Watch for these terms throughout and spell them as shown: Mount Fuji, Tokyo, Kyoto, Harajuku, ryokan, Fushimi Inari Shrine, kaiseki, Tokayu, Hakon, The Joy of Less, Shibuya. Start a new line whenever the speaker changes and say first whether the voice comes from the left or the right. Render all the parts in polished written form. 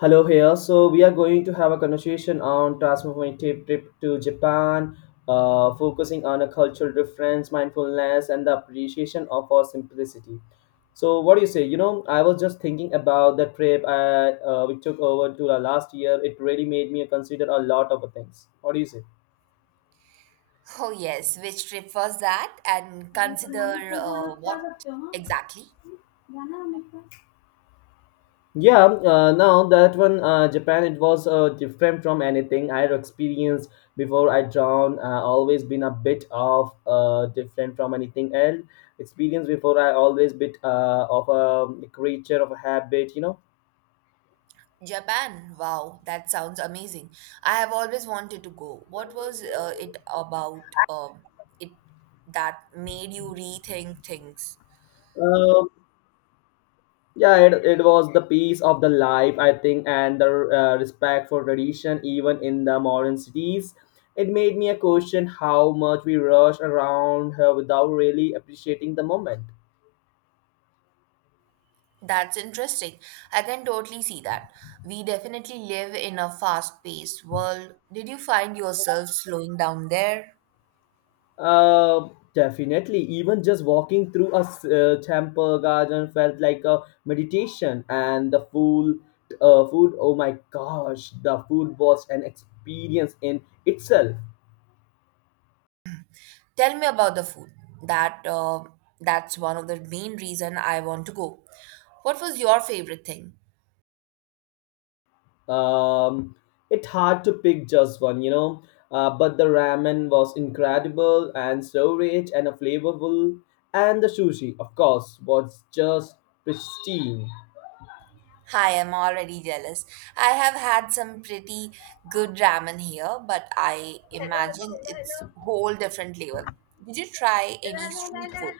left: Hello here. So we are going to have a conversation on transformative trip to Japan, focusing on a cultural difference, mindfulness, and the appreciation of our simplicity. So what do you say? You know, I was just thinking about the trip we took over to the last year. It really made me consider a lot of things. What do you say?
right: Oh, yes. Which trip was that? And consider what exactly?
left: Yeah, now that one, Japan, it was different from anything I had experienced before I drowned. Always been a bit of different from anything else. Experience before I always bit of a creature of a habit, you know.
right: Japan. Wow, that sounds amazing. I have always wanted to go. What was it about it that made you rethink things?
left: Um, yeah, it was the peace of the life, I think, and the respect for tradition, even in the modern cities. It made me a question how much we rush around without really appreciating the moment.
right: That's interesting. I can totally see that. We definitely live in a fast-paced world. Did you find yourself slowing down there?
left: Definitely. Even just walking through a temple garden felt like a meditation, and the food. Oh my gosh, the food was an experience in itself.
right: Tell me about the food. That uh, that's one of the main reason I want to go. What was your favorite thing?
left: Um, it's hard to pick just one, you know. But the ramen was incredible and so rich and flavorful, and the sushi, of course, was just pristine.
right: I am already jealous. I have had some pretty good ramen here, but I imagine it's whole different level. Did you try any street food?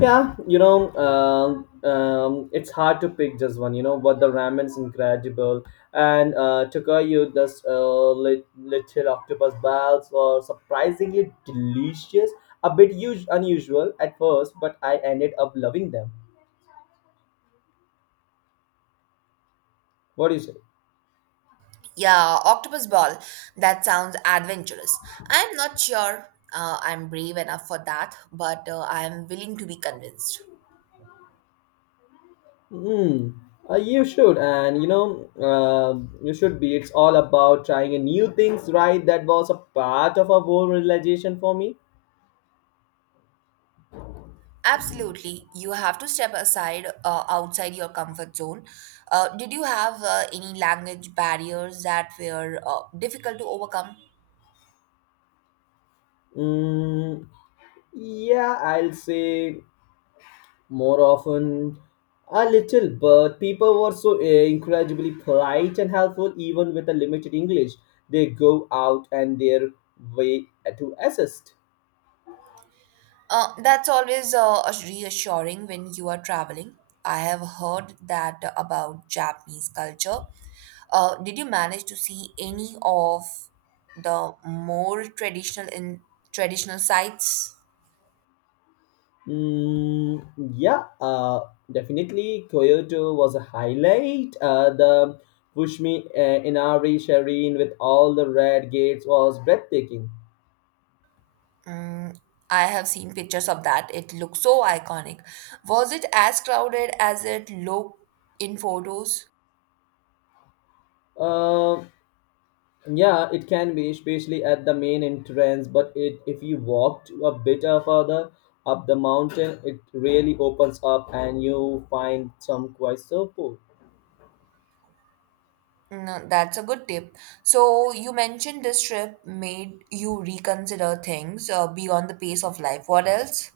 left: Yeah, you know, it's hard to pick just one. You know, but the ramen's incredible, and Tokayu does little octopus balls were surprisingly delicious. A bit unusual at first, but I ended up loving them. What do you say?
right: Yeah, octopus ball. That sounds adventurous. I'm not sure I'm brave enough for that, but I'm willing to be convinced.
left: Hmm. You should, and you know, you should be. It's all about trying a new things, right? That was a part of a whole realization for me.
right: Absolutely. You have to step aside outside your comfort zone. Did you have any language barriers that were difficult to overcome?
left: Mm, yeah, I'll say more often a little but people were so incredibly polite and helpful even with a limited english they go out and their way to assist.
right: That's always reassuring when you are traveling. I have heard that about Japanese culture. Did you manage to see any of the more traditional sites?
left: mm, yeah, definitely kyoto was a highlight, the pushmi inari Shrine with all the red gates was breathtaking.
right: Mm, I have seen pictures of that. It looks so iconic. Was it as crowded as it looked in photos?
left: Uh, yeah, it can be, especially at the main entrance. But it, if you walked a bit further up the mountain, it really opens up and you find some quite support.
right: No, that's a good tip. So, you mentioned this trip made you reconsider things beyond the pace of life. What else?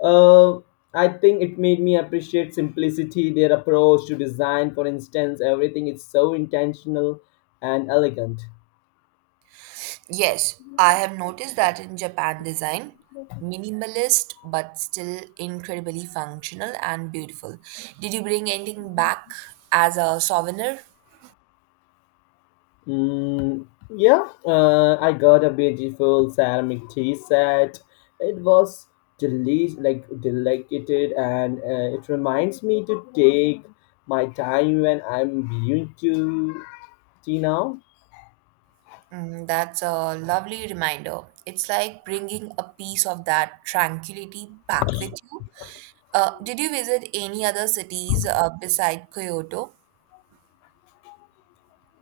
left: Uh, I think it made me appreciate simplicity, their approach to design, for instance. Everything is so intentional and elegant.
right: Yes, I have noticed that in Japan design, minimalist but still incredibly functional and beautiful. Did you bring anything back as a souvenir?
left: Mm, yeah, I got a beautiful ceramic tea set. It was delish, like delicated, and it reminds me to take my time when I'm viewing to tea now.
right: Mm, that's a lovely reminder. It's like bringing a piece of that tranquility back with you. Did you visit any other cities beside Kyoto?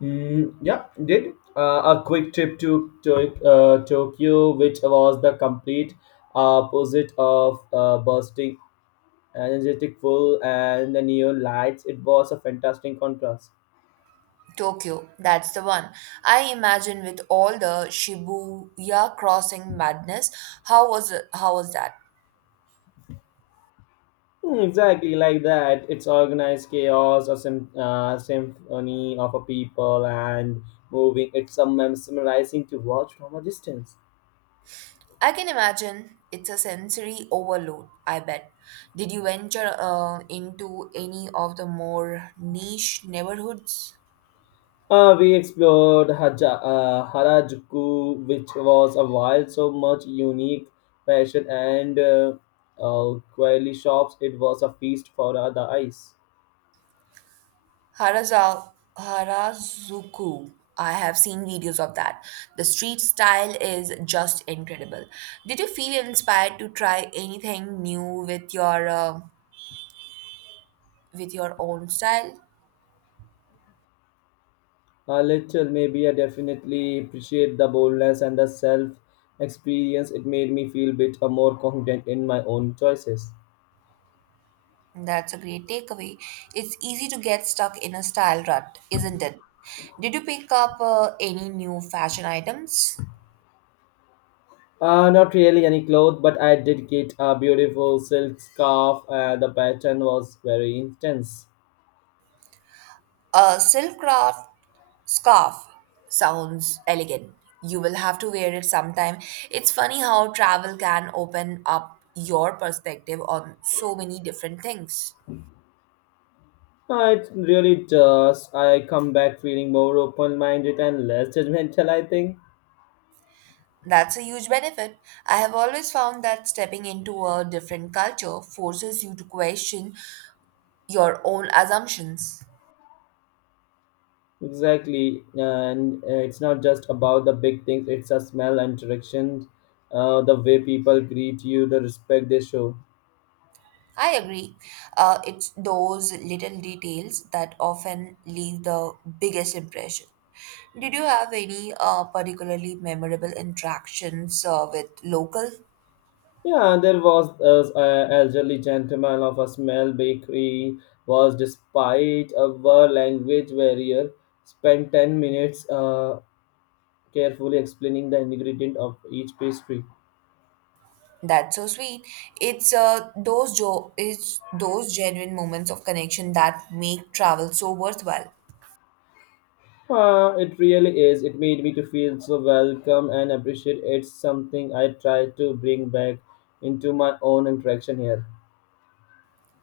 left: Yeah, did a quick trip to Tokyo, which was the complete opposite of bursting, energetic full, and the neon lights. It was a fantastic contrast.
right: Tokyo, that's the one. I imagine with all the Shibuya crossing madness, how was that?
left: Exactly like that. It's organized chaos, a symphony of a people and moving. It's a mesmerizing to watch from a distance.
right: I can imagine it's a sensory overload, I bet. Did you venture into any of the more niche neighborhoods?
left: We explored Harajuku, which was a wild, so much unique fashion and quality shops. It was a feast for the eyes.
right: Harajuku. I have seen videos of that. The street style is just incredible. Did you feel inspired to try anything new with your own style?
left: A little, maybe I definitely appreciate the boldness and the self experience. It made me feel bit more confident in my own choices.
right: That's a great takeaway. It's easy to get stuck in a style rut, isn't it? Did you pick up any new fashion items?
left: Not really any cloth, but I did get a beautiful silk scarf. The pattern was very intense.
right: Silk craft Scarf sounds elegant. You will have to wear it sometime. It's funny how travel can open up your perspective on so many different things.
left: It really does. I come back feeling more open minded and less judgmental, I think.
right: That's a huge benefit. I have always found that stepping into a different culture forces you to question your own assumptions.
left: Exactly. And it's not just about the big things, it's a smell and direction, the way people greet you, the respect they show.
right: I agree. It's those little details that often leave the biggest impression. Did you have any particularly memorable interactions with locals?
left: Yeah, and there was an elderly gentleman of a small bakery was, despite our language barrier, spent 10 minutes carefully explaining the ingredient of each pastry.
right: That's so sweet. It's those genuine moments of connection that make travel so worthwhile.
left: It really is. It made me to feel so welcome and appreciate. It's something I try to bring back into my own interaction here.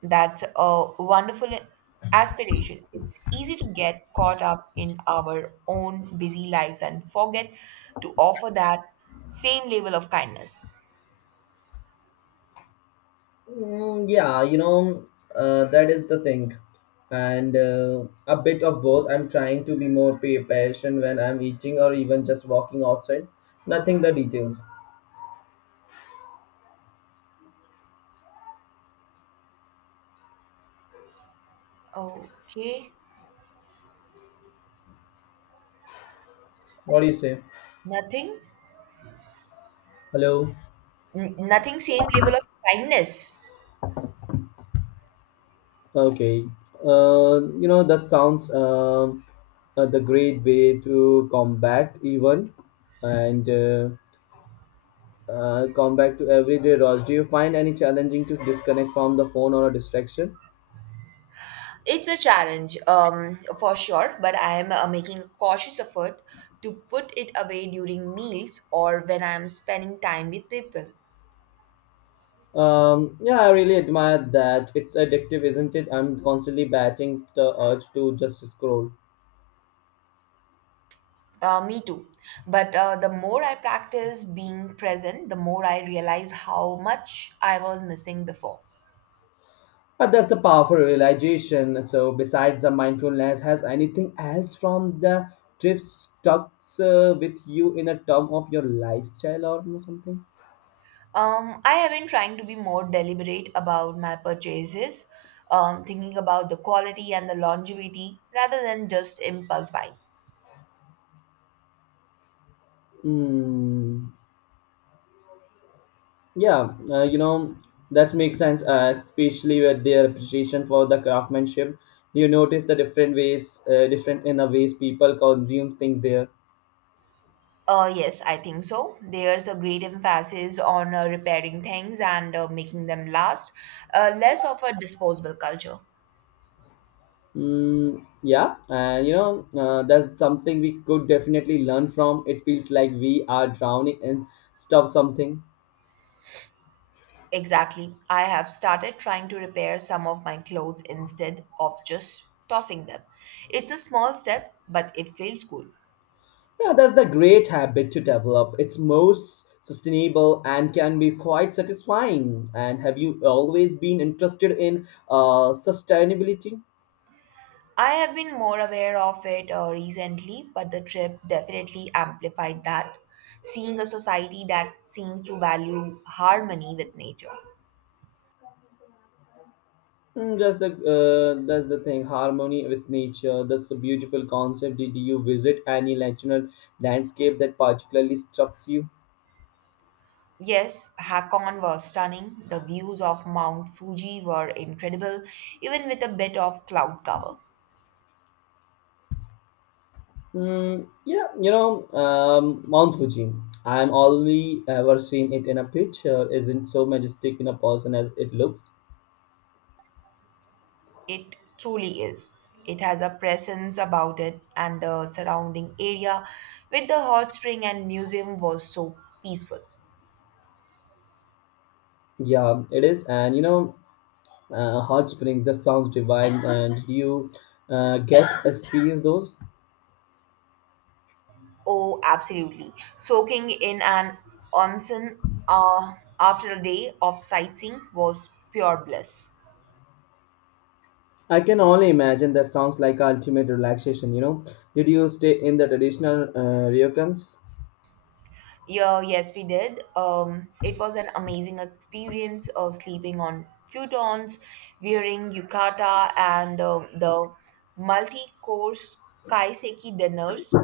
right: That's a wonderful aspiration. It's easy to get caught up in our own busy lives and forget to offer that same level of kindness.
left: Yeah, you know, that is the thing. And a bit of both. I'm trying to be more patient when I'm eating or even just walking outside. Nothing the details.
right: Okay,
left: What do you say?
right: nothing,
left: Hello.
right: Nothing, same level of kindness.
left: Okay. You know, that sounds the great way to combat even and combat to everyday rush. Do you find any challenging to disconnect from the phone or a distraction?
right: It's a challenge, for sure, but I am making a cautious effort to put it away during meals or when I'm spending time with people.
left: Yeah, I really admire that. It's addictive, isn't it? I'm constantly batting the urge to just scroll.
right: Me too. But the more I practice being present, the more I realize how much I was missing before.
left: But that's a powerful realization. So, besides the mindfulness, has anything else from the trip stuck with you in a term of your lifestyle or something?
right: I have been trying to be more deliberate about my purchases, thinking about the quality and the longevity rather than just impulse buying.
left: Mm, yeah, you know, that makes sense, especially with their appreciation for the craftsmanship. You notice the different different in the ways people consume things there.
right: Yes, I think so. There's a great emphasis on repairing things and making them last, less of a disposable culture.
left: Yeah, and you know, that's something we could definitely learn from. It feels like we are drowning in stuff, something.
right: Exactly. I have started trying to repair some of my clothes instead of just tossing them. It's a small step, but it feels good.
left: Yeah, that's the great habit to develop. It's most sustainable and can be quite satisfying. And have you always been interested in sustainability?
right: I have been more aware of it recently, but the trip definitely amplified that. Seeing a society that seems to value harmony with nature.
left: That's the thing. Harmony with nature. That's a beautiful concept. Did you visit any natural landscape that particularly struck you?
right: Yes, Hakon was stunning. The views of Mount Fuji were incredible, even with a bit of cloud cover.
left: Yeah, you know, Mount Fuji. I'm only ever seen it in a picture. Isn't so majestic in a person as it looks.
right: It truly is. It has a presence about it, and the surrounding area with the hot spring and museum was so peaceful.
left: Yeah, it is. And you know, hot springs. That sounds divine. And do you get experience those?
right: Oh, absolutely. Soaking in an onsen uh, after a day of sightseeing was pure bliss.
left: I can only imagine. That sounds like ultimate relaxation. You know, did you stay in the traditional ryokans?
right: Yeah, yes, we did. It was an amazing experience of sleeping on futons, wearing yukata, and the multi course kaiseki dinners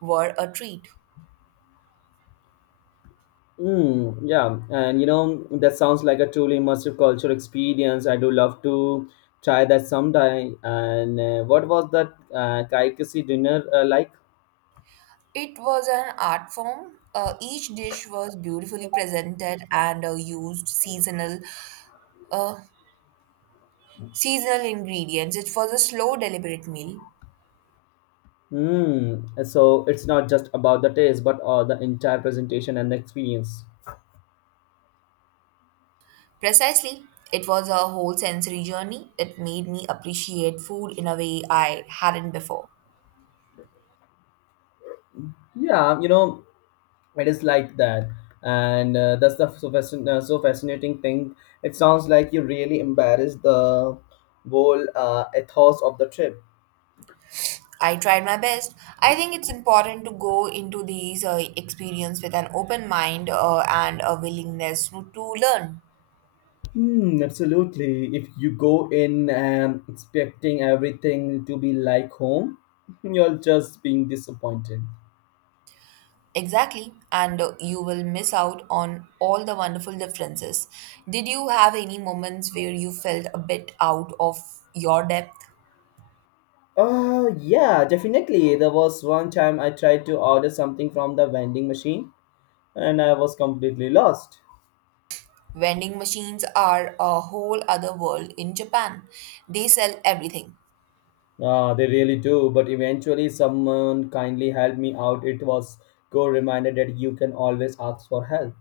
right: were a treat.
left: Yeah, and you know, that sounds like a truly immersive cultural experience. I do love to try that someday. And what was that Kaikisi dinner like?
right: It was an art form. Each dish was beautifully presented and used uh, seasonal ingredients. It was a slow, deliberate meal.
left: So it's not just about the taste, but the entire presentation and the experience.
right: Precisely, it was a whole sensory journey. It made me appreciate food in a way I hadn't before.
left: Yeah, you know, it is like that. And that's the so, so fascinating thing. It sounds like you really embarrassed the whole ethos of the trip.
right: I tried my best. I think it's important to go into these experience with an open mind and a willingness to learn.
left: Hmm, absolutely. If you go in expecting everything to be like home, you're just being disappointed.
right: Exactly, and you will miss out on all the wonderful differences. Did you have any moments where you felt a bit out of your depth?
left: Yeah, definitely. There was one time I tried to order something from the vending machine and I was completely lost.
right: Vending machines are a whole other world in Japan. They sell everything.
left: Ah, they really do, but eventually someone kindly helped me out. It was good reminder that you can always ask for help.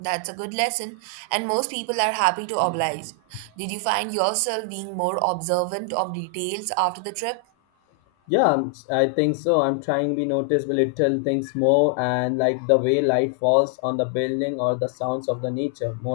right: That's a good lesson, and most people are happy to oblige. Did you find yourself being more observant of details after the trip?
left: Yeah, I think so. I'm trying to be the little things more and like the way light falls on the building or the sounds of the nature more